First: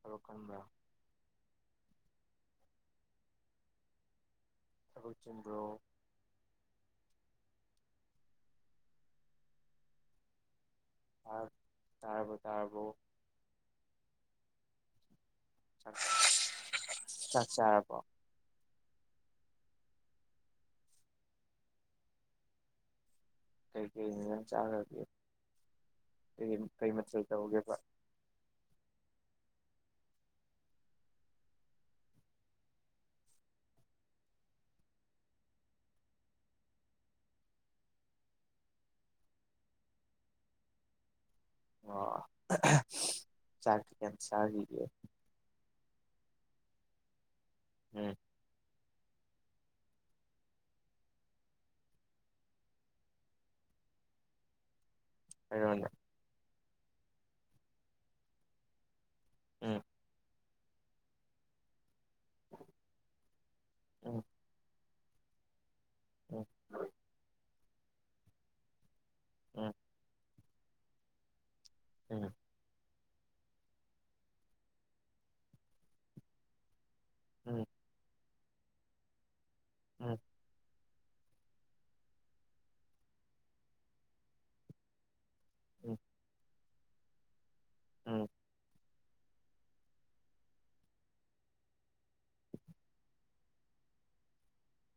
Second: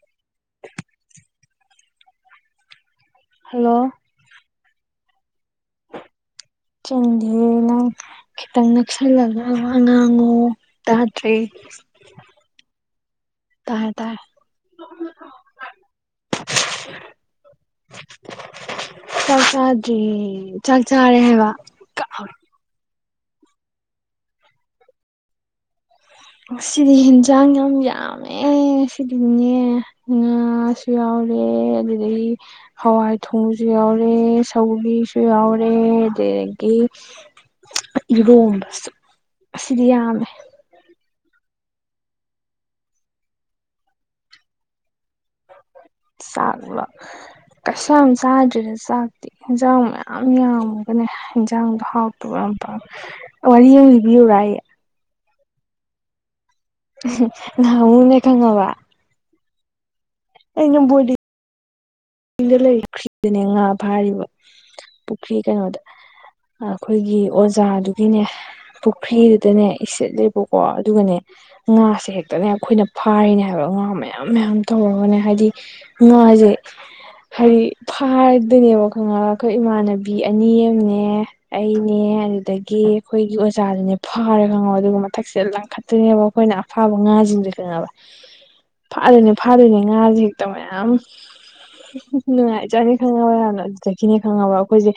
ꯊꯕꯛ ꯀꯟꯕ꯭ꯔ ꯍꯜꯂꯣ ꯊꯕꯛ ꯆꯤꯟꯕ꯭ꯔꯣ ꯆꯤꯟꯗꯤꯌꯦ ꯅꯪ ꯈꯤꯇꯪ ꯅꯛꯁꯜꯂꯒ ꯋꯥ ꯉꯥꯡꯉꯣ ꯇꯥꯗ꯭ꯔꯦ ꯇꯥꯔꯕꯣ ꯇꯥꯔꯕꯣ ꯇꯥꯔꯦ ꯇꯥꯔꯦ [unintelligible] [unintelligible] ꯆꯥꯛ ꯆꯥꯔꯕꯣ [unintelligible] ꯆꯥꯛ ꯆꯥꯗ꯭ꯔꯤꯌꯦ ꯆꯥꯛ ꯆꯥꯔꯦ ꯍꯥꯏꯕ ꯀꯩꯀꯩ ꯍꯤꯟꯖꯥꯡ ꯆꯥꯒ꯭ꯔꯒꯦ ꯉꯁꯤꯗꯤ ꯍꯤꯟꯖꯥꯡ ꯌꯥꯝ ꯇꯧꯒꯦꯕ ꯌꯥꯝ ꯃꯦ ꯉꯁꯤꯗꯤꯅꯦ ꯉꯥꯁꯨ ꯌꯥꯎꯔꯦ ꯑꯗꯨꯗꯒꯤ ꯍꯋꯥꯏ ꯊꯣꯡꯕꯖꯨ ꯌꯥꯎꯔꯦ ꯁꯧꯒ꯭ꯔꯤꯁꯨ ꯌꯥꯎꯔꯦ ꯑꯗꯨꯗꯒꯤ ꯏꯔꯣꯝꯕꯁꯨ ꯉꯁꯤꯗꯤ ꯌꯥꯝꯃꯦ ꯑꫭ [unintelligible] ꯆꯥꯛꯇꯤ ꯀꯌꯥꯝ ꯆꯥꯒꯤꯒꯦ ꯆꯥꯛꯂꯣ ꯀꯩꯁꯨꯌꯥꯝ ꯎꯝ ꯆꯥꯗ꯭ꯔꯤꯗ ꯆꯥꯛ ꯇꯤ ꯍꯤꯟꯖꯥꯡ ꯃꯌꯥꯝ ꯌꯥꯝꯃꯒꯅꯦ ꯍꯤꯟꯖꯥꯡꯗꯣ ꯍꯥꯎꯇꯕ ꯌꯥꯝ [unintelligible] ꯋꯥꯔꯤ ꯑꯝ ꯂꯤꯕꯤꯌꯨꯔ ꯑꯩ ꯍꯥꯏꯔꯛꯑꯣꯅꯦ [unintelligible] ꯉꯍꯥꯟꯃꯨꯛꯅꯦ ꯈꯪꯉꯕ ꯎꯝ ꯑꯩ ꯌꯨꯝꯕꯨꯗꯤ [unintelligible] ꯄꯨꯈ꯭ꯔꯤꯗꯅꯦ ꯉꯥ ꯎꯝ ꯐꯥꯔꯤꯕ ꯄꯨꯈ꯭ꯔꯤ ꯀꯩꯅꯣꯗ ꯎꯝ ꯑꯈꯣꯏꯒꯤ ꯑꯣꯖꯥꯗꯨꯒꯤꯅꯦ ꯄꯨꯈ꯭ꯔꯤꯗꯨꯗꯅꯦ ꯎꯝ ꯏꯁꯤꯠ ꯂꯦꯕ ꯀꯣ ꯑꯗꯨꯒꯅꯦ ꯉꯥꯁꯦ ꯎꯝ ꯍꯦꯛꯇꯅꯦ ꯑꯈꯣꯏꯅ ꯐꯥꯔꯤꯅꯦ ꯍꯥꯏꯕ ꯉꯥ ꯃꯌꯥꯝ ꯃꯌꯥꯝ ꯇꯧꯔꯒꯅꯦ ꯍꯥꯏꯗꯤ ꯉꯥꯖꯦ ꯍꯥꯏꯗꯤ ꯎꯝ ꯐꯥꯗꯣꯏꯅꯦꯕ ꯈꯪꯉꯕ ꯑꯩꯈꯣꯏ ꯏꯃꯥꯟꯅꯕꯤ ꯎꯝ ꯑꯅꯤ ꯑꯝꯅꯦ ꯑꯩꯅꯦ ꯑꯗꯨꯗꯒꯤ ꯑꯩꯈꯣꯏꯒꯤ ꯑꯣꯖꯥꯗꯨꯅꯦ ꯐꯥꯔꯦ ꯈꯪꯉꯕ ꯑꯗꯨꯒ ꯃꯊꯛꯁꯤꯗ ꯎꯝ ꯂꯪꯈꯠꯇꫭꯏꯅꯦꯕ ꯑꯈꯣꯏꯅ ꯑꯐꯥꯕ ꯉꯥꯖꯤꯡꯖꯦ ꯈꯪꯉꯕ ꯎꯝ ꯎꯝ ꯐꯥꯗꯣꯏꯅꯦ ꯐꯥꯗꯣꯏꯅꯦ ꯉꯥꯖꯦ ꯍꯦꯛꯇ ꯃꯌꯥꯝ ꯅꯨꯡꯉꯥꯏ ꯖꯥꯠꯅꯤ ꯈꯪꯉꯕ ꯌꯥꯝꯅ ꯑꯗꯨꯗꯒꯤꯅꯦ ꯈꯪꯉꯕ ꯑꯈꯣꯏꯁꯦ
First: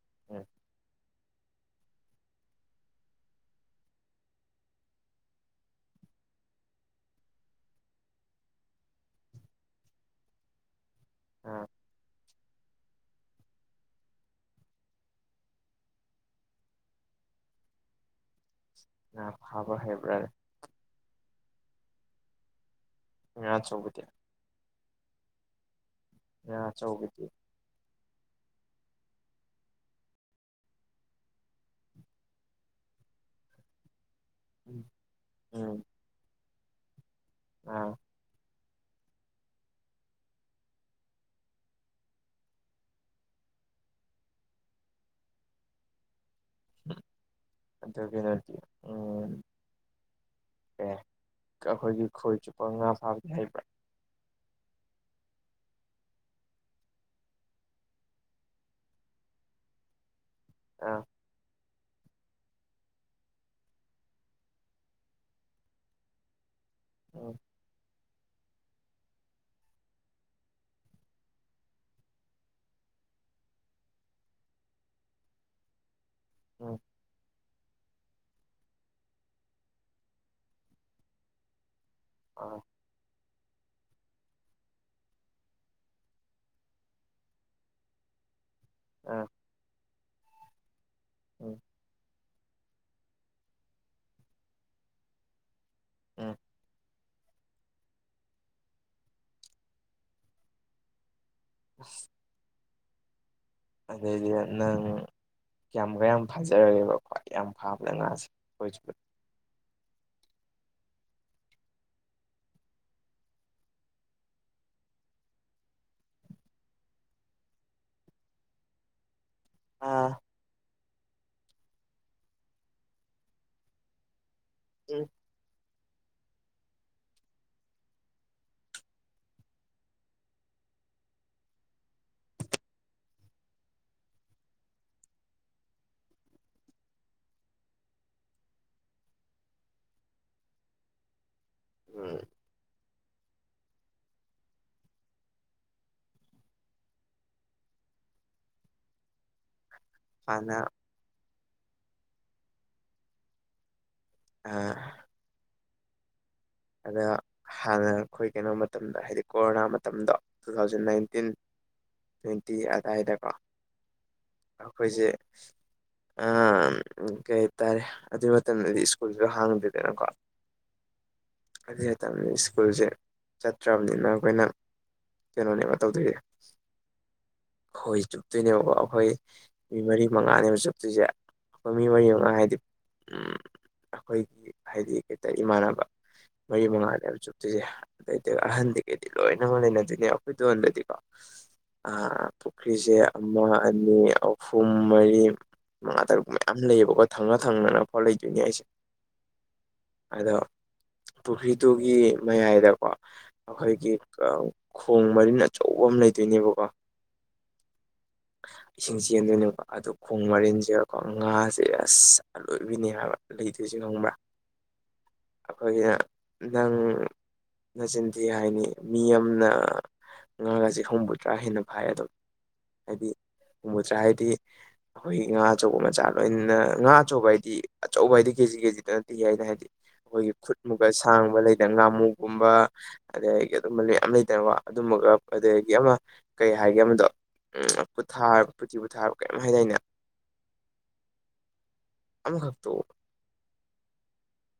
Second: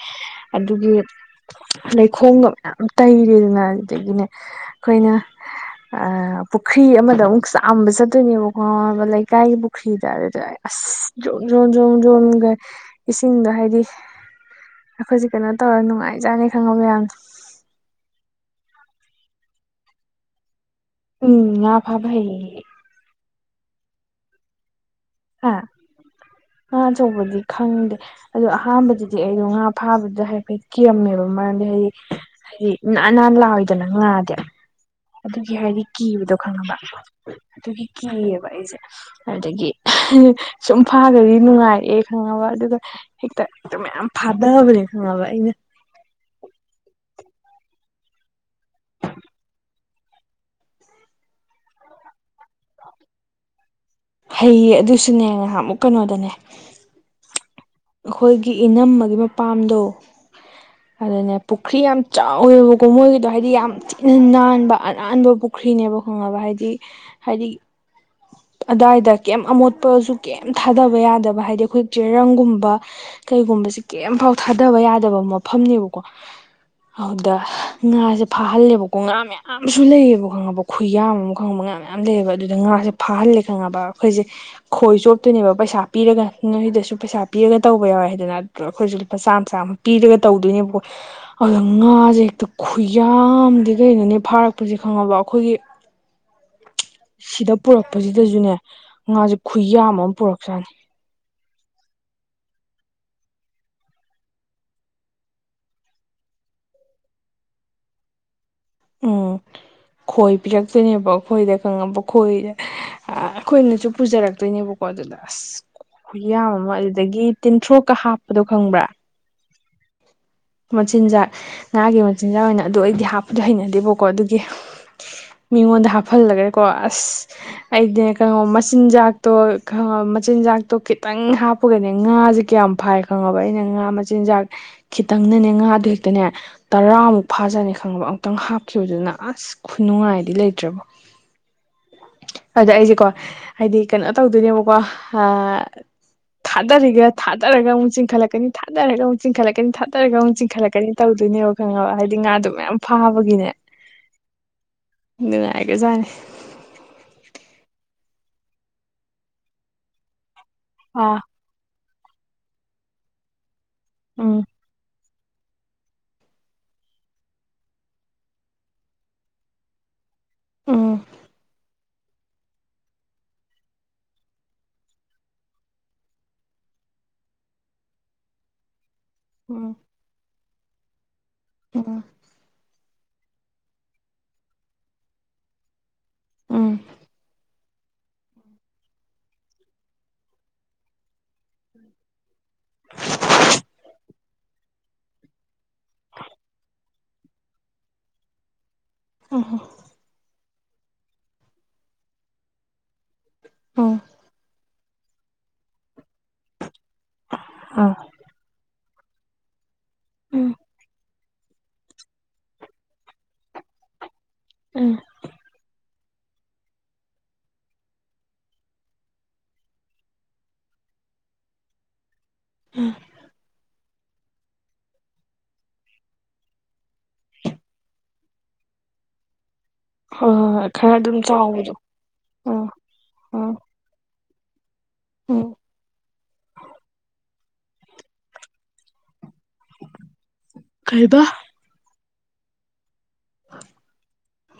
ꯑꯗꯨꯒꯤ ꯂꯩꯈꯣꯝꯒ ꯃꯌꯥꯝ ꯇꯩꯔꯦꯗꯅ ꯑꯗꯨꯗꯒꯤꯅꯦ ꯑꯈꯣꯏꯅ ꯑ ꯄꯨꯈ꯭ꯔꯤ ꯑꯃꯗ ꯑꯃꯨꯛ ꯆꯥꯝꯕ ꯆꯠꯇꯣꯏꯅꯦꯕꯀꯣ ꯈꯪꯉꯕ ꯂꯩꯀꯥꯏꯒꯤ ꯄꯨꯈ꯭ꯔꯤꯗ ꯑꯗꯨꯗ ꯑꯁ [inaudible] ꯖꯣꯝ ꯖꯣꯝ ꯖꯣꯝ ꯖꯣꯝꯒ ꯏꯁꯤꯡꯗꯣ ꯍꯥꯏꯗꯤ ꯑꯈꯣꯏꯖꯦ ꯀꯩꯅꯣ ꯇꯧꯔ ꯅꯨꯡꯉꯥꯏꯖꯥꯠꯅꯤ ꯈꯪꯉꯕ ꯌꯥꯝ ꯉꯥ ꯐꯥꯕ ꯍꯩꯕ꯭ꯔꯅꯦ ꯎꯝ ꯉꯥ ꯐꯥꯕ ꯍꯩꯌꯦ ꯉꯥ ꯑꯆꯧꯕꯗꯤ ꯍꯥ ꯉꯥ ꯑꯆꯧꯕꯗꯤ ꯈꯪꯗꯦ ꯑꯗꯣ ꯑꯍꯥꯟꯕꯗꯗꯤ ꯑꯩꯗꯣ ꯉꯥ ꯐꯥꯕꯗ ꯍꯥꯏꯐꯦꯠ ꯀꯤꯔꯝꯃꯦꯕ ꯃꯔꯝꯗꯤ ꯍꯥꯏꯗꯤ ꯁꯤ ꯅꯥꯟ ꯅꯥꯟ ꯂꯥꯎꯏꯗꯅ ꯉꯥꯗꯤ ꯑꯗꯨꯒꯤ ꯎꯝ ꯍꯥꯏꯗꯤ ꯀꯤꯕꯗꯣ ꯈꯪꯉꯕ ꯑꯗꯨꯒꯤ ꯑꯥ ꯀꯤꯌꯦꯕ ꯑꯩꯁꯦ ꯑꯗꯨꯗꯒꯤ ꯁꯨꯝ ꯐꯥꯒ꯭ꯔꯗꯤ ꯅꯨꯡꯉꯥꯏꯔꯛꯑꯦ ꯈꯪꯉꯕ ꯑꯗꯨꯒ ꯍꯦꯛꯇ ꯗꯨ ꯃꯌꯥꯝ ꯐꯥꯗꯕꯅꯦ ꯈꯪꯉꯕ ꯑꯩꯅ ꯑꯗꯨ ꯀꯩꯅꯣꯗꯤ ꯎꯝ ꯑꯦ ꯑꯩꯈꯣꯏꯒꯤ ꯈꯣꯏ ꯆꯨꯞꯄꯒ ꯉꯥ ꯐꯥꯕꯗꯤ ꯍꯩꯕ꯭ꯔꯥ ꯍꯩꯌꯦ ꯑꯗꯨꯁꯨꯅꯦ ꯉꯍꯥꯟꯃꯨꯛ ꯀꯩꯅꯣꯗꯅꯦ ꯑꯩꯈꯣꯏꯒꯤ ꯏꯅꯝꯃꯒꯤ ꯃꯄꯥꯝꯗꯣ ꯑꯥ ꯑꯗꯨꯅꯦ ꯄꯨꯈ꯭ꯔꯤ ꯌꯥꯝ ꯆꯥꯎꯋꯦꯕꯀꯣ ꯃꯣꯏꯒꯤꯗꯣ ꯍꯥꯏꯗꯤ ꯌꯥꯝ ꯊꯤꯅ ꯅꯥꯟꯕ ꯑꯅꯥꯟꯕ ꯄꯨꯈ꯭ꯔꯤꯅꯦꯕ ꯈꯪꯉꯕ ꯍꯥꯏꯗꯤ ꯎꯝ ꯍꯥꯏꯗꯤ [inaudible] ꯑꯗꯥꯏꯗ ꯀꯩꯝ ꯑꯃꯣꯠꯄꯁꯨ ꯀꯩꯝ ꯊꯥꯗꯕ ꯌꯥꯗꯕ ꯍꯥꯏꯗꯤ ꯑꯩꯈꯣꯏ ꯆꯦꯔꯪꯒꯨꯝꯕ ꯀꯩꯒꯨꯝꯕꯁꯦ ꯀꯩꯝꯐꯥꯎ ꯊꯥꯗꯕ ꯌꯥꯗꯕ ꯃꯐꯝꯅꯦꯕꯀꯣ ꯎꯝ ꯑꯗꯨꯗ ꯉꯥꯁꯦ ꯐꯥꯍꯜꯂꯦꯕꯀꯣ ꯉꯥ ꯃꯌꯥꯝꯁꯨ ꯂꯩꯌꯦꯕ ꯈꯪꯉꯕ ꯈꯨꯌꯥꯝ ꯑꯃ ꯈꯪꯉꯕ ꯉꯥ ꯃꯌꯥꯝ ꯃꯌꯥꯝ ꯂꯩꯌꯦꯕ ꯑꯗꯨꯗ ꯑꯥ ꯉꯥꯁꯦ ꯐꯥꯍꯜꯂꯦ ꯈꯪꯉꯕ ꯑꯩꯈꯣꯏꯁꯦ ꯈꯣꯏ ꯆꯣꯞꯇꯣꯏꯅꯦꯕ ꯄꯩꯁꯥ ꯄꯤꯔꯒ ꯅꯣꯏꯗꯁꯨ ꯄꯩꯁꯥ ꯄꯤꯔꯒ ꯇꯧꯕ ꯌꯥꯎꯋꯦ ꯍꯥꯏꯗꯅ ꯑꯩꯈꯣꯏꯁꯨ ꯂꯨꯄꯥ ꯑꯥ ꯆꯥꯝꯃ ꯆꯥꯝꯃ ꯄꯤꯔꯒ ꯇꯧꯗꯣꯏꯅꯦꯕꯀꯣ ꯎꯝ ꯑꯗꯨ ꯉꯥꯁꯦ ꯍꯦꯛꯇ ꯈꯨꯌꯥꯝꯗꯤ ꯀꯩꯅꯣꯅꯦ ꯐꯥꯔꯛꯄꯁꯦ ꯈꯪꯉꯕ ꯑꯩꯈꯣꯏꯒꯤ ꯎꯝ ꯁꯤꯗ ꯄꯨꯔꯛꯄꯁꯤꯗꯁꯨꯅꯦ ꯉꯥꯁꯦ ꯈꯨꯌꯥꯝ ꯑꯃ ꯄꯣꯔꯛꯁꯥꯠꯅꯤ [inaudible] ꯑꯗꯩꯗꯨꯗ ꯅꯪ ꯀꯌꯥꯝ ꯃꯨꯛꯀ ꯌꯥꯝ ꯐꯥꯖꯔꯒꯦꯕ ꯈ꯭ꯋꯥꯏ ꯌꯥꯝ ꯐꯥꯕꯗ ꯉꯥꯁꯦ ꯈꯣꯏ ꯆꯨꯞꯄꯗ ꯎꯝ ꯈꯣꯏ ꯄꯤꯔꯛꯇꯣꯏꯅꯦꯕ ꯑꯈꯣꯏꯗ ꯈꯪꯉꯕ ꯈꯣꯏꯗꯦ ꯑꯥ ꯑꯩꯈꯣꯏꯅꯁꯨ ꯄꯨꯖꯔꯛꯇꯣꯏꯅꯦꯕꯀꯣ ꯑꯗꯨꯗ ꯑꯁ ꯈꯨꯌꯥꯝ ꯑꯃ ꯑꯗꯨꯗꯒꯤ ꯇꯤꯟꯊ꯭ꯔꯣꯛꯀ ꯍꯥꯞꯄꯗꯣ ꯈꯪꯕ꯭ꯔꯥ ꯑꯥ ꯃꯆꯤꯟꯖꯥꯛ ꯉꯥꯒꯤ ꯃꯆꯤꯟꯖꯥꯛ ꯑꯣꯏꯅ ꯑꯗꯨ ꯑꯩꯗꯤ ꯍꯥꯞꯄꯗꯤ ꯍꯩꯅꯗꯦꯕꯀꯣ ꯑꯗꯨꯒꯤ ꯎꯝ ꯃꯤꯉꯣꯟꯗ ꯍꯥꯞꯐꯜꯂꯒꯀꯣ ꯑꯁ ꯑꯩꯗꯤꯅꯦ ꯈꯪꯉꯕ ꯃꯆꯤꯟꯖꯥꯛꯇꯣ ꯈꯪꯉꯕ ꯃꯆꯤꯟꯖꯥꯛꯇꯣ ꯈꯤꯇꯪ ꯍꯥꯞ ꯄꯥꯒꯅꯦ ꯉꯥꯁꯦ ꯀꯌꯥꯝ ꯐꯥꯏ ꯈꯪꯉꯕ ꯑꯩꯅ ꯉꯥ ꯃꯆꯤꯟꯖꯥꯛ ꯈꯤꯇꯪꯅꯅꯦ ꯉꯥꯗꯣ ꯍꯦꯛꯇꯅꯦ ꯇꯔꯥꯃꯨꯛ ꯐꯥꯖꯥꯠꯅꯤ ꯈꯪꯉꯕ ꯑꯃꯨꯛꯇꯪ ꯍꯥꯞꯈꯤꯕꯗꯨꯅ ꯑꯁ ꯈꯨꯅꯨꯡꯉꯥꯏꯗꯤ ꯂꯩꯇ꯭ꯔꯣꯕꯣ ꯎꯝ ꯑꯗ ꯑꯩꯖꯦꯀꯣ ꯍꯥꯏꯗꯤ ꯀꯩꯅꯣ ꯇꯧꯗꯣꯏꯅꯦꯕꯀꯣ ꯍꯥ ꯊꯥꯗꯔꯤꯒ ꯊꯥꯗꯔꯒ ꯑꯃꯨꯛ ꯆꯤꯡꯈꯠꯂꯛꯀꯅꯤ ꯊꯥꯗꯔꯒ ꯑꯃꯨꯛ ꯆꯤꯡꯈꯠꯂꯛꯀꯅꯤ ꯊꯥ [unintelligible] ꯑꯃꯨꯛ ꯍꯥꯟꯅ ꯆꯤꯡꯈꯠꯂꯛꯀꯅꯤ ꯇꯧꯗꯣꯏꯅꯦꯕ ꯈꯪꯉꯕ ꯍꯥꯏꯗꯤ ꯉꯥꯗꯣ ꯃꯌꯥꯝ ꯐꯥꯕꯒꯤꯅꯦ ꯑꯥ ꯅꯨꯡꯉꯥꯏꯒꯖꯥꯠꯅꯦ ꯑꯗꯣ ꯍꯥꯟꯅ ꯑꯩꯈꯣꯏ ꯀꯩꯅꯣ ꯃꯇꯝꯗ ꯍꯥꯏꯗꯤ ꯀꯣꯔꯣꯅꯥ ꯃꯇꯝꯗꯣ two thousand uh nineteen twenty ꯑꯗꯥꯏꯗꯀꯣ ꯎꯝ ꯑꯩꯈꯣꯏꯖꯦ ꯑꯝ ꯀꯩ ꯍꯥꯏꯇꯥꯔꯦ ꯑꯗꯨꯏ ꯃꯇꯝꯗꯗꯤ ꯁ꯭ꯀꯨꯜꯁꯨ ꯍꯥꯡꯗꯦꯗꯅꯀꯣ ꯎꯝ ꯑꯗꯨ ꯍꯥꯏꯇꯕꯅꯤ ꯁ꯭ꯀꯨꯜꯁꯦ ꯆꯠꯇ꯭ꯔꯕꯅꯤꯅ ꯑꯩꯈꯣꯏꯅ ꯀꯩꯅꯣꯅꯦꯕ ꯇꯧꯗꯣꯏꯖꯦ ꯈꯣꯏ ꯆꯨꯞꯇꯣꯏꯅꯦꯕ ꯀꯣ ꯑꯩꯈꯣꯏ ꯎꯝ ꯃꯤ ꯃꯔꯤ ꯃꯉꯥꯅꯦꯕ ꯆꯨꯞꯇꯣꯏꯁꯦ ꯑꯩꯈꯣꯏ ꯃꯤ ꯎꯝ ꯃꯔꯤ ꯃꯉꯥ ꯍꯥꯏꯗꯤ ꯎꯝ ꯑꯩꯈꯣꯏꯒꯤ ꯍꯥꯏꯗꯤ [unintelligible] ꯏꯃꯥꯟꯅꯕ ꯃꯔꯤ ꯎꯝ ꯃꯉꯥꯅꯦꯕ ꯆꯨꯞꯇꯨꯁꯦ ꯑꯗꯨꯗꯩꯗꯤ ꯑꯍꯟꯒꯩꯗꯤ ꯂꯣꯏꯅꯃꯛ ꯂꯩꯅꯗꯣꯏꯅꯦ ꯑꯩꯈꯣꯏꯗꯣꯟꯗꯗꯤꯀꯣ ꯑ ꯄꯨꯈ꯭ꯔꯤꯁꯦ ꯑꯃ ꯑꯅꯤ ꯑꯍꯨꯝ ꯃꯔꯤ ꯃꯉꯥ ꯇꯔꯨꯛ ꯃꯌꯥꯝ ꯂꯩꯌꯦꯕꯀꯣ ꯊꯪꯅ ꯊꯪꯅꯅ ꯑꯐꯥꯎ ꯂꯩꯗꯣꯏꯅꯦ ꯑꯩꯁꯦ ꯎ ꯍꯝ ꯑꯗꯣ ꯄꯨꯈ꯭ꯔꯤꯗꯨꯒꯤ ꯃꯌꯥꯏꯗꯀꯣ ꯑꯩꯈꯣꯏꯒꯤ ꯎꯝ ꯈꯣꯡ ꯃꯔꯤꯟ ꯑꯆꯧꯕ ꯑꯃ ꯂꯩꯗꯣꯏꯅꯦꯕꯀꯣ ꯑ ꯏꯁꯤꯡ ꯆꯦꯟꯗꯣꯏꯅꯦꯕ ꯑꯗꯣ ꯈꯣꯡ ꯎꯝ ꯃꯔꯤꯟꯁꯤꯔꯀꯣ ꯉꯥꯁꯦ ꯑꯁ ꯑꯂꯣꯏꯕꯤꯅꯦ ꯍꯥꯏꯕ ꯂꯩꯗꯣꯏꯁꯦ ꯈꯪꯕ꯭ꯔꯥ ꯎꯝ ꯑꯩꯈꯣꯏꯒꯤꯅ ꯅꯪ ꯅꯆꯤꯟꯊꯤ ꯍꯥꯏꯅꯤ ꯃꯤ ꯑꯃꯅ ꯉꯥꯒꯥꯁꯦ ꯍꯨꯝꯐꯨꯗ꯭ꯔꯥ ꯍꯦꯟꯅ ꯐꯥꯏ ꯑꯗꯨꯝ ꯍꯥꯏꯗꯤ ꯍꯨꯝꯕꯨꯗ꯭ꯔ ꯍꯥꯏꯗꯤ ꯑꯩꯈꯣꯏꯒꯤ ꯉꯥ ꯑꯆꯧꯕ ꯃꯆꯥ ꯂꯣꯏꯅ ꯉꯥ ꯑꯆꯧꯕ ꯍꯥꯏꯗꯤ ꯑꯆꯧꯕ ꯍꯥꯏꯗꯤ ꯀꯦꯖꯤ ꯀꯦꯖꯤꯗ ꯅꯠꯇꯦ ꯑꯩꯅ ꯍꯥꯏꯗꯤ ꯑꯩꯈꯣꯏꯒꯤ ꯍꯣꯏ ꯈꯨꯠ ꯍꯣꯏ ꯍꯣꯏ ꯃꯨꯛꯀ ꯈꯔ ꯑꯗꯨꯝ ꯁꯥꯡꯕ ꯂꯩꯗꯅ ꯆꯥꯎꯕꯗꯣ ꯉꯥꯃꯨꯒꯨꯝꯕ ꯎꯝ ꯑꯗꯒꯤꯗꯒꯤ ꯎꯝ ꯑꯗꯨꯝꯕ ꯂꯩ ꯃꯌꯥꯝ ꯂꯩꯗꯅꯀꯣ ꯑꯗꯨꯝꯃꯒ ꯎꯝ ꯑꯗꯒꯤ ꯑꯃ ꯀꯩ ꯍꯥꯏꯒꯦ ꯑꯃꯗꯣ ꯎꯝ [unintelligible] ꯍꯥꯏꯗꯥꯏꯅꯦ ꯀꯩꯏꯕ ꯑꯝꯈꯛꯇꯣ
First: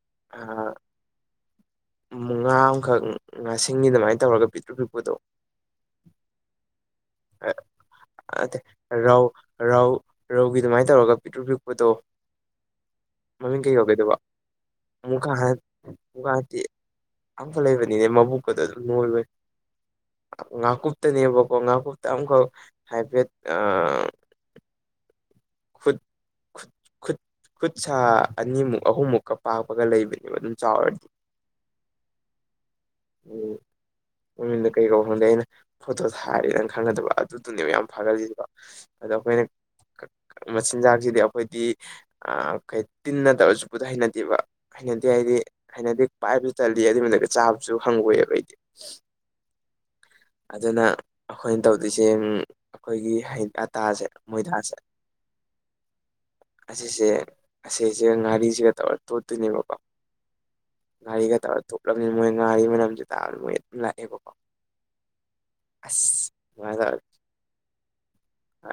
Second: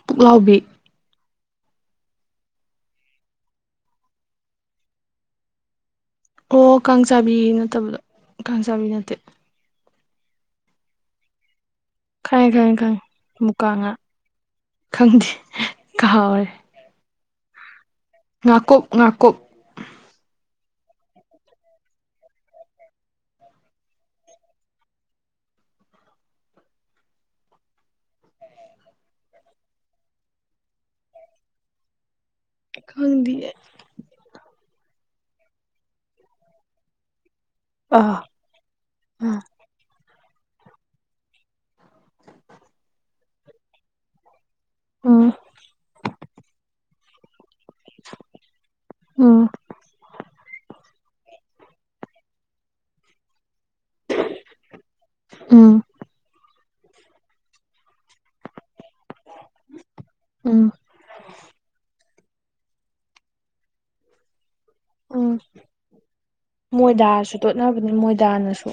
ꯄꯨꯛꯂꯥꯎꯕꯤ ꯎꯝ ꯉꯥ ꯑꯃꯈꯛ ꯉꯥꯁꯤꯡꯒꯤ ꯗꯨꯃꯥꯏꯅ ꯇꯧꯔꯒ ꯄꯤꯛꯇ꯭ꯔꯨ ꯄꯤꯛꯄꯗꯣ ꯑꯣ ꯀꯥꯡꯆꯥꯕꯤ ꯑ ꯑꯇꯦ ꯔꯧ ꯔꯧ ꯔꯧꯒꯤ ꯑꯗꯨꯃꯥꯏꯅ ꯇꯧꯔꯒ ꯄꯤꯛꯇ꯭ꯔꯨ ꯄꯤꯛꯄꯗꯣ ꯈꯪꯉꯦ ꯈꯪꯉꯦ ꯈꯪꯉꯦ ꯃꯃꯤꯡ ꯃꯨꯀꯥ ꯀꯩ ꯉꯥ ꯀꯧꯒꯦꯗꯨꯕꯤ ꯑꯃꯨꯛꯀ ꯈꯪꯗꯦ ꯍꯟ ꯑꯃꯨꯛꯀ ꯀꯥꯎꯔꯦ ꯇꯦ ꯑꯝꯐ ꯂꯩꯕꯅꯤꯅꯦ ꯃꯕꯨꯛꯀꯗ ꯑꯗꯨꯝ ꯉꯥꯀꯨꯞ ꯅꯣꯏꯕꯩ ꯉꯥꯀꯨꯞ ꯉꯥꯀꯨꯞꯇꯅꯦꯕꯀꯣ ꯉꯥꯀꯨꯞꯇ ꯑꯃꯈꯛ ꯍꯥꯏꯐꯦꯠ ꯈꯨꯠ ꯈꯨꯠ ꯈꯨꯠ ꯁꯥ ꯑꯅꯤꯃꯨꯛ ꯑꯍꯨꯝꯃꯨꯛꯀ ꯄꯥꯛꯄꯒ ꯂꯩꯕꯅꯦꯕ ꯑꯗꯨꯝ ꯆꯥꯎꯔꯗꯤ ꯈꯪꯗꯤꯌꯦ ꯎꯝ ꯃꯃꯤꯡꯗꯣ ꯀꯩ ꯀꯧꯕꯅꯣ ꯈꯪꯗꯦ ꯐꯣꯇꯣ ꯊꯥꯔꯗꯤ ꯅꯪ ꯈꯪꯒꯗꯕ ꯑꯗꯨꯗꯨꯅꯦꯕ ꯌꯥꯝ ꯑꯥ ꯐꯒꯜꯂꯤꯁꯦ ꯑꯗꯣ ꯑꯥ ꯑꯩꯈꯣꯏꯅ ꯃꯆꯤꯟꯖꯥꯛꯁꯤꯗꯤ ꯑꯩꯈꯣꯏꯗꯤ ꯑ ꯀꯩ ꯇꯤꯟꯅ ꯇꯧꯔꯒ ꯆꯨꯄꯗꯣ ꯍꯩꯅꯗꯦꯕ ꯍꯩꯅꯗꯤ ꯎꯝ ꯍꯥꯏꯗꯤ ꯍꯩꯅꯗꯤ ꯄꯥꯏꯕꯁꯨ ꯇꯜꯂꯤ ꯑꯗꯨꯏ ꯃꯊꯛꯇ ꯆꯥꯕꯁꯨ ꯍꯪꯒꯣꯌꯦꯕ ꯑꯩꯗꯤ ꯎꯝ ꯑꯗꯨꯅ ꯑꯩꯈꯣꯏꯅ ꯇꯧꯗꯣꯏꯁꯦ ꯎꯝ ꯑꯩꯈꯣꯏꯒꯤ ꯍꯩ ꯑꯇꯥꯁꯦ ꯃꯣꯏꯗꯥꯁꯦ ꯎꯝ ꯑꯁꯤꯁꯦ ꯑꯁꯤꯁꯤꯒ ꯉꯥꯔꯤꯁꯤꯒ ꯇꯧꯔ ꯇꯣꯠꯇꯣꯏꯅꯦꯕꯀꯣ ꯎꯝ ꯉꯥꯔꯤꯒ ꯇꯧꯔ ꯇꯣꯠꯂꯕꯅꯤꯅ ꯃꯣꯏ ꯉꯥꯔꯤ ꯃꯅꯝꯁꯤ ꯇꯥꯕꯗ ꯃꯣꯏ ꯑꯗꯨꯝ ꯂꯥꯛꯑꯦꯕꯀꯣ ꯎꯝ ꯑꯁ ꯃꯣꯏꯗꯥꯁꯨ ꯇꯣꯠꯅꯕꯅꯦ ꯃꯣꯏꯗꯥꯅ ꯑ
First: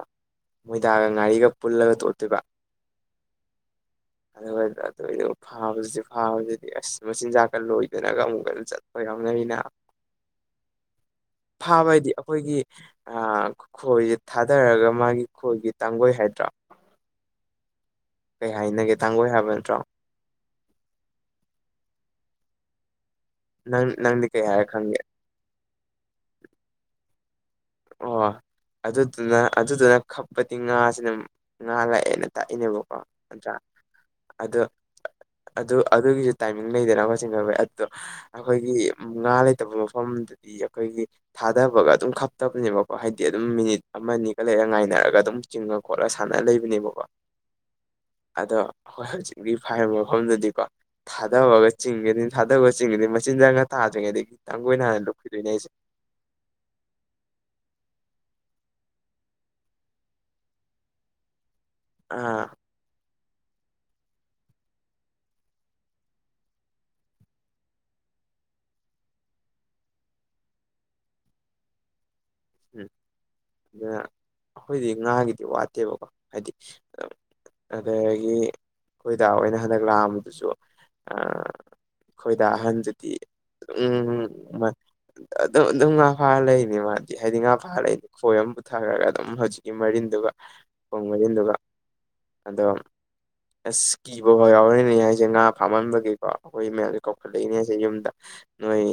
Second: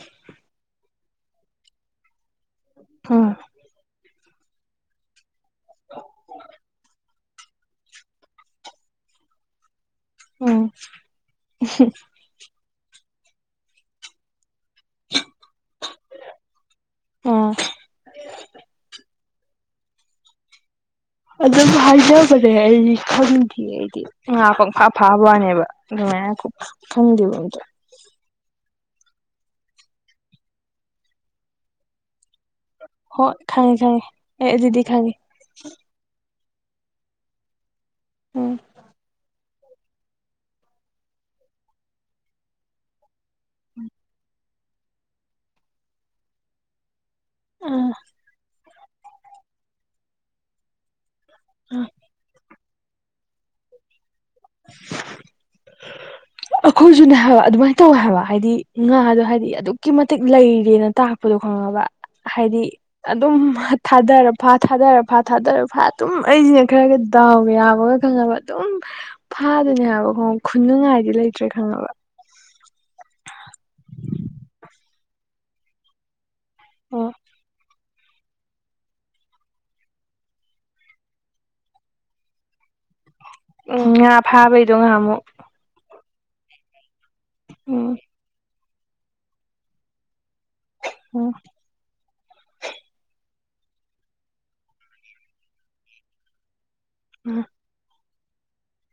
ꯃꯣꯏꯗꯒ ꯉꯥꯔꯤꯒ ꯄꯨꯜꯂꯒ ꯇꯣꯠꯇꯣꯏꯕ [unintelligible] [inaudible] ꯑꯗꯨꯒ ꯑꯗꯨꯏꯗꯨ ꯐꯥꯕꯖꯤ ꯐꯥꯕꯖꯤ ꯑꯁ ꯃꯆꯤꯟꯖꯥꯛꯀ ꯂꯣꯏꯗꯅꯒ ꯑꯃꯨꯛꯀ ꯆꯠꯄ ꯌꯤꯎꯅꯔꯤꯅꯦꯕ ꯎꯝ ꯐꯥꯕ ꯍꯥꯏꯗꯤ ꯑꯈꯣꯏꯒꯤ ꯑ ꯈꯣꯏ ꯊꯥꯗꯔꯒ ꯃꯥꯒꯤ ꯈꯣꯏꯒꯤ ꯇꯥꯡꯒꯣꯏ ꯍꯥꯏꯗ꯭ꯔꯣ ꯑꯣ ꯀꯩ ꯍꯥꯏꯅꯒꯦ ꯇꯥꯡꯒꯣꯏ ꯍꯥꯏꯕꯟꯇ꯭ꯔꯣ ꯑꯗꯨꯝ ꯍꯥꯏꯅꯕꯅꯦ ꯑꯩꯗꯤ ꯈꯡꯗꯤꯌꯦ ꯅꯪ ꯑꯩꯗꯤ ꯅꯪꯗꯤ ꯀꯩ ꯉꯥ ꯍꯥꯏꯔ ꯄꯪꯐꯥ ꯈꯪꯒꯦ ꯐꯥꯕ ꯋꯥꯅꯦꯕ ꯑꯗꯨꯃꯥꯏꯅ [unintelligible] ꯈꯪꯗꯦꯕ ꯑꯝꯇ ꯑꯣ ꯑꯗꯨꯗꯨꯅ ꯑꯗꯨꯗꯨꯅ ꯈꯞꯄꯗꯤ ꯉꯥꯥꯁꯤꯅ ꯉꯥ ꯂꯥꯛꯑꯦꯅ ꯇꯥꯛꯏꯅꯦꯕꯀꯣ ꯍꯣꯏ ꯅꯠꯇ꯭ꯔꯥ ꯈꯪꯉꯦ ꯈꯪꯉꯦ ꯑꯦ ꯑꯗꯣ ꯑꯗꯨꯗꯤ ꯈꯪꯉꯦ ꯑꯗꯨ ꯑꯗꯨꯒꯤꯁꯨ ꯇꯥꯏꯃꯤꯡ ꯂꯩꯗꯅ ꯀꯣ ꯆꯤꯡꯈꯠꯕꯩ ꯑꯗꯣ ꯎꯝ ꯑꯩꯈꯣꯏꯒꯤ ꯉꯥ ꯂꯩꯇꯕ ꯃꯐꯝ ꯃꯐꯝꯗꯗꯤ ꯑꯈꯣꯏꯒꯤ ꯊꯥꯗꯕꯒ ꯑꯗꯨꯝ ꯈꯞꯇꯕꯅꯦꯕꯀꯣ ꯍꯥꯏꯗꯤ ꯑꯗꯨꯝ ꯃꯤꯅꯤꯠ ꯑꯃꯅꯤ ꯂꯩꯔꯒ ꯉꯥꯏꯅꯔꯒ ꯑꯗꯨꯝ ꯆꯤꯡꯉ ꯈꯣꯠꯂ ꯁꯥꯟꯅꯔ ꯂꯩꯕꯤꯅꯦꯕꯀꯣ ꯑꯥ ꯑꯗꯣ ꯑꯈꯣꯏ ꯍꯧꯖꯤꯛꯀꯤ ꯐꯥꯏꯔꯤꯕ ꯃꯐꯝꯗꯗꯤꯀꯣ ꯊꯥꯗꯕꯒ ꯑꯥ ꯆꯤꯡꯒꯅꯤ ꯊꯥꯗꯕꯒ ꯆꯤꯡꯒꯗꯤ ꯃꯆꯤꯟꯖꯥꯛꯒ ꯊꯥꯗ꯭ꯔꯤꯉꯩꯗꯒꯤ ꯇꯥꯡꯒꯣꯏꯅ ꯍꯥꯟꯅ ꯂꯨꯞꯈꯤꯗꯣꯏꯅꯦ ꯍꯥꯏꯁꯦ [inaudible] ꯑꯈꯣꯏꯁꯨꯅꯦ ꯍꯥꯏꯕ ꯑꯗꯨꯃꯥꯏꯅ ꯇꯧꯋꯦ ꯍꯥꯏꯕ ꯍꯥꯏꯗꯤ ꯉꯥꯗꯣ ꯍꯥꯏꯗꯤ ꯑꯗꯨꯛꯀꯤ ꯃꯇꯤꯛ ꯂꯩꯔꯦꯅ ꯇꯥꯛꯄꯗꯣ ꯈꯪꯉꯕ ꯑꯥ ꯍꯥꯏꯗꯤ ꯑꯗꯨꯝ ꯊꯥꯗꯔ ꯐꯥ ꯊꯥꯗꯔ ꯐꯥ ꯊꯥꯗꯔ ꯐꯥ ꯑꯗꯨꯝ ꯑꯩꯁꯤꯅ ꯈꯔꯒ ꯗꯥꯎ ꯌꯥꯕꯒ ꯈꯪꯉꯕ ꯑꯗꯨꯝ ꯐꯥꯗꯣꯏꯅꯦ ꯍꯥꯏꯕ [unintelligible] ꯈꯨꯅꯤꯡꯉꯥꯏꯗꯤ ꯂꯩꯇ꯭ꯔꯦ ꯈꯪꯉꯕ ꯎꯝ ꯑꯗꯨꯅ ꯑꯈꯣꯏꯒꯤꯗꯤ ꯉꯥꯒꯤꯗꯤ ꯋꯥꯠꯇꯦꯕꯀꯣ ꯍꯥꯏꯗꯤ ꯑꯗꯒꯤ ꯑꯈꯣꯏꯗ ꯍꯣꯏꯅ ꯍꯟꯗꯛ ꯂꯥꯛꯑꯝꯕꯗꯨꯁꯨ ꯑꯈꯣꯏꯗ ꯑꯍꯟꯖꯤꯗꯤ ꯑꯗꯨꯝ ꯉꯥ ꯐꯥꯕꯩꯗꯣ ꯉꯍꯥꯟꯃꯨꯛ [unintelligible] ꯑꯗꯨꯝ ꯑꯗꯨꯝ ꯉꯥ ꯐꯥꯔ ꯂꯩꯕꯅꯤ ꯃꯥꯗꯤ ꯍꯥꯏꯗꯤ ꯉꯥ ꯐꯥꯔ ꯎꯝ ꯂꯩꯅꯤ ꯈꯣꯏ ꯑꯃ ꯄꯨꯊꯥꯔꯒ ꯑꯗꯨꯝ ꯍꯧꯖꯤꯛꯀꯤ ꯃꯔꯤꯟꯗꯨꯒ ꯈꯣꯡ ꯎꯝ ꯃꯔꯤꯟꯗꯨꯒ ꯑꯗꯨꯝ ꯑꯁ ꯀꯤꯕꯐꯥꯎ ꯌꯥꯎꯔꯤꯅꯦ ꯑꯩꯁꯦ ꯉꯥ ꯐꯝꯃꯟꯕꯒꯤꯀꯣ ꯑꯈꯣꯏ ꯃꯌꯥꯝ ꯀꯧꯈꯠꯂꯛꯏꯅꯦꯁꯦ ꯌꯨꯝꯗ ꯅꯣꯏ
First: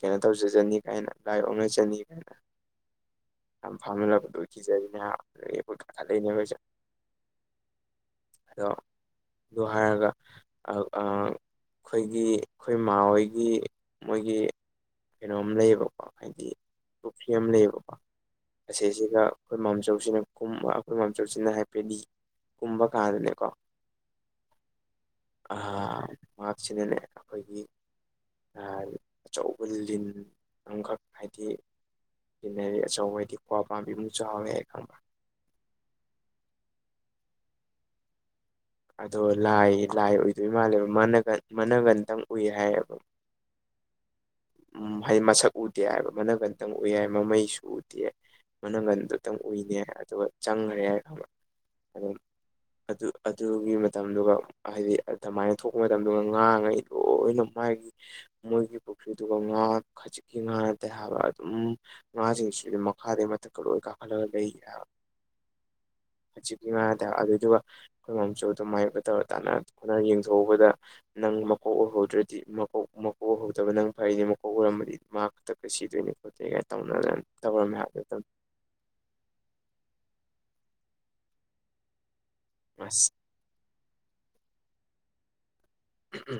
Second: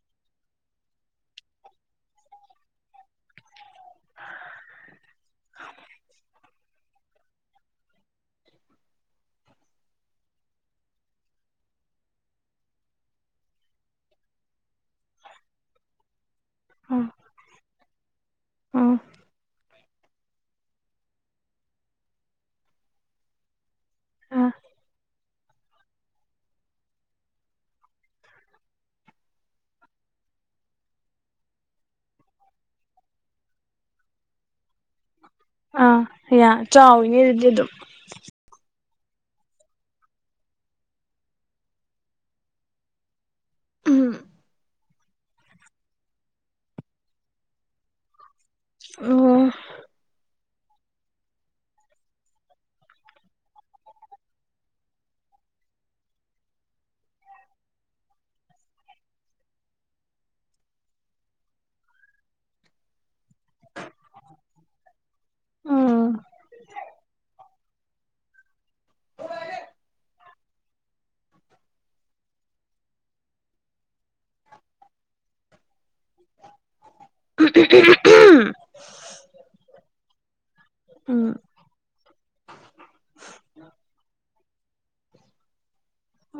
ꯀꯩꯅꯣ ꯇꯧꯖꯖꯅꯤ ꯀꯥꯏꯅ ꯂꯥꯏ ꯑꯣꯛꯅꯖ ꯖꯅꯤꯒꯥꯏꯅ ꯌꯥꯝ ꯐꯝꯃꯜꯂꯛꯕꯗꯣ ꯀꯤꯖꯔꯤꯅꯦ ꯍꯥꯏꯕ ꯑꯗꯨꯗꯒꯤ ꯑꯈꯣꯏ ꯀꯥꯈꯠꯂꯛꯏꯅꯦ ꯈꯣꯏꯁꯨ ꯑꯗꯣ ꯑꯗꯨ ꯍꯥꯏꯔꯒ ꯑꯧ ꯑꯥ ꯑꯈꯣꯏꯒꯤ ꯈꯣꯏꯃꯥꯍꯣꯏꯒꯤ ꯃꯣꯏꯒꯤ ꯀꯩꯅꯣꯝ ꯂꯩꯌꯦꯕꯀꯣ ꯍꯥꯏꯗꯤ ꯎꯝ ꯄꯨꯈ꯭ꯔꯤ ꯑꯃ ꯂꯩꯌꯦꯕꯀꯣ ꯎꯝ ꯎꯝ ꯑꯁꯤꯖꯤꯒ ꯑꯈꯣꯏ ꯃꯥꯝꯆꯧꯁꯤꯅ ꯀꯨꯝꯕ ꯑꯩꯈꯣꯏ ꯃꯝꯆꯧꯁꯤꯅ ꯍꯥꯏꯐꯦꯠꯗꯤ ꯀꯨꯝꯕ ꯀꯥꯟꯗꯅꯦꯀꯣ ꯑꯥ ꯑ ꯃꯍꯥꯛꯁꯤꯅꯅꯦ ꯑꯈꯣꯏꯒꯤ [unintelligible] ꯑꯆꯧꯕ ꯂꯤꯟ ꯑꯃꯈꯛ ꯍꯥꯏꯗꯤ ꯂꯤꯟꯅꯗꯤ ꯑꯆꯧꯕ [unintelligible] ꯀ꯭ꯋꯥ ꯄꯥꯝꯕꯤꯃꯨꯛ ꯆꯥꯎꯋꯦ ꯍꯥꯏ ꯈꯪꯕ꯭ꯔ ꯑꯥ ꯑꯌꯥ ꯆꯥꯎꯋꯤꯅꯦ ꯑꯗꯨꯗꯤ ꯑꯗꯨꯝ ꯑꯗꯣ ꯂꯥꯏ ꯂꯥꯏ ꯑꯣꯏꯗꯣꯏ ꯃꯥꯜꯂꯦꯕ ꯃꯅꯒꯟ ꯃꯥꯅꯒꯟꯇꯪ ꯎꯏ ꯍꯥꯏꯌꯦꯕ ꯎꯝ ꯎꯝ ꯍꯥꯏꯗꯤ ꯃꯁꯛ ꯎꯗꯦ ꯍꯥꯏꯕ ꯃꯅꯒꯟꯇꯪ ꯎꯏ ꯍꯥꯏꯕ ꯃꯃꯩꯁꯨ ꯎꯗꯦ ꯃꯅꯪꯒꯟꯗꯨꯇꯪ ꯑꯣ ꯎꯏꯌꯦ ꯑꯗꯨꯒ ꯆꯪꯈ꯭ꯔꯦ ꯍꯥꯏꯕ ꯑꯗꯨꯝ ꯑꯗꯨ ꯑꯗꯨꯒꯤ ꯃꯇꯝꯗꯨꯒ ꯍꯥꯏꯗꯤ ꯑꯗꯨꯃꯥꯏꯅ ꯊꯣꯛꯄ ꯃꯇꯝꯗꯨꯒ ꯉꯥꯡꯉꯩ ꯂꯣꯏꯅ ꯃꯥꯏ ꯃꯣꯏꯒꯤ [unintelligible] ꯑꯗꯨꯗꯨꯒ ꯉꯥ ꯈꯖꯤꯛꯀꯤ ꯉꯥꯅꯠꯇꯦ ꯍꯥꯏꯕ ꯑꯗꯨꯝ ꯉꯥꯖꯤꯡꯁꯤ ꯃꯈꯥꯗꯩ ꯊꯛꯇ ꯂꯣꯏ ꯀꯥꯈꯠꯂꯒ ꯂꯩ ꯍꯥꯏꯕ ꯎꯝ ꯈꯖꯤꯛꯀꯤ ꯉꯥ ꯅꯠꯇꯦ ꯍꯥꯏꯕ ꯑꯗꯨꯗꯨꯒ ꯑꯩꯈꯣꯏ ꯃꯥꯝꯆꯧꯗꯣ ꯃꯥꯏꯕ ꯇꯧꯔ ꯇꯥꯅ ꯈꯣꯠꯅꯔ ꯌꯦꯡꯊꯣꯛꯎꯕꯗ ꯅꯪ ꯃꯀꯣꯛ ꯎꯍꯧꯗ꯭ꯔꯥꯗꯤ ꯃꯀꯣꯛ ꯃꯀꯣꯛ ꯎꯍꯧ ꯑꯗꯨꯒ ꯅꯪ ꯐꯩꯌꯦ ꯃꯀꯣꯛ ꯑꯣꯏꯔꯝꯃꯗꯤ ꯃꯥ ꯈꯨꯗꯛꯇ ꯁꯤꯗꯣꯏꯅꯤ ꯈꯣꯠꯇꯦ ꯀꯥꯏꯅ ꯇꯧꯅꯔ ꯇꯧꯔꯝꯃꯦ ꯍꯥꯏꯕ ꯇꯪ ꯎꯝ ꯑꯝ ꯑꯁ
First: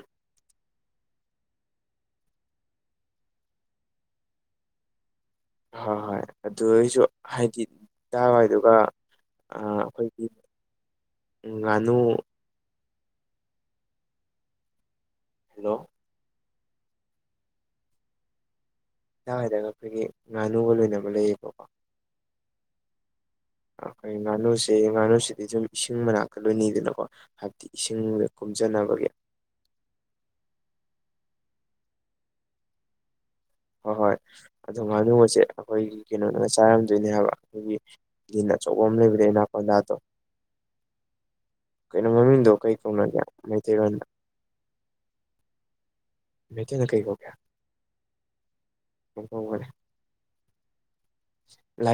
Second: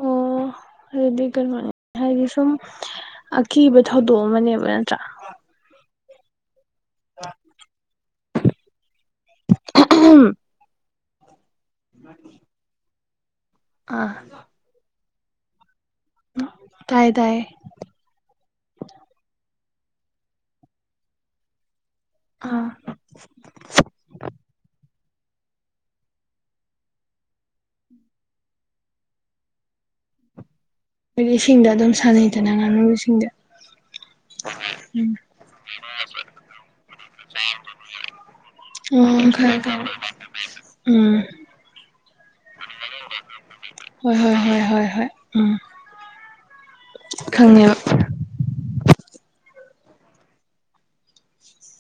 ꯑꯣ ꯑꯗꯨꯗꯤ ꯀꯩꯅꯣꯅꯤ ꯍꯥꯏꯗꯤ ꯁꯨꯝ ꯑꯀꯤꯕ ꯊꯧꯗꯣꯛ ꯑꯃꯅꯦꯕ ꯅꯠꯇ꯭ꯔꯥ ꯍꯣꯏ ꯍꯣꯏ ꯑꯗꯨꯏꯁꯨ ꯍꯥꯏꯗꯤ ꯇꯥ ꯋꯥꯗꯨꯒ ꯑ ꯑꯩꯈꯣꯏꯒꯤ ꯎꯝ ꯉꯥꯅꯨ ꯑꯥ ꯍꯜꯂꯣ ꯇꯥꯏꯌꯦ ꯇꯥꯏꯌꯦ ꯁꯥꯏꯋꯥꯏꯗꯒ ꯑꯩꯈꯣꯏꯒꯤ ꯉꯥꯅꯨꯒ ꯂꯣꯏꯅꯕ ꯂꯩꯌꯦꯕꯀꯣ ꯑꯥ ꯑꯩꯈꯣꯏ ꯉꯥꯅꯨꯁꯦ ꯉꯥꯅꯨꯁꯤꯗꯤ ꯖꯨꯝ ꯏꯁꯤꯡ ꯃꯅꯥꯛꯇ ꯂꯣꯏꯅꯩꯗꯅꯀꯣ ꯍꯥꯏꯕꯗꯤ ꯏꯁꯤꯡꯗ ꯀꯨꯝꯖꯅꯕꯒꯤ ꯍꯥꯏꯗꯤ ꯏꯁꯤꯡꯗ ꯑꯗꯨꯝ ꯁꯥꯟꯅꯩꯗꯅ ꯉꯥꯅꯨ ꯏꯁꯤꯡꯗ ꯍꯣꯏ ꯍꯣꯏ ꯑꯗꯨꯃꯥꯏꯅ ꯋꯥꯆꯦ ꯑꯩꯈꯣꯏꯒꯤ ꯀꯩꯅꯣꯅꯒ ꯆꯥꯔꯝꯗꯣꯏꯅꯦ ꯍꯥꯏꯕ ꯑꯩꯈꯣꯏꯒꯤ ꯂꯤꯟ ꯑꯆꯧꯕ ꯑꯃ ꯎꯝ ꯂꯩꯕꯅꯩ ꯈꯪꯉꯦ ꯈꯪꯉꯦ ꯑꯦꯅꯀꯣꯟꯗꯥꯗꯣ ꯎꯝ ꯀꯩꯅꯣ ꯃꯃꯤꯡꯗꯣ ꯀꯩ ꯀꯧꯅꯒꯦ ꯃꯩꯇꯩꯂꯣꯟꯗ ꯍꯣꯏ ꯍꯣꯏ ꯍꯣꯏ ꯍꯣꯏ ꯍꯣꯏ ꯎꯝ ꯃꯩꯇꯩꯗ ꯀꯩ ꯀꯧꯒꯦ ꯈꯪꯉꯦꯕ [unintelligible] [unintelligible]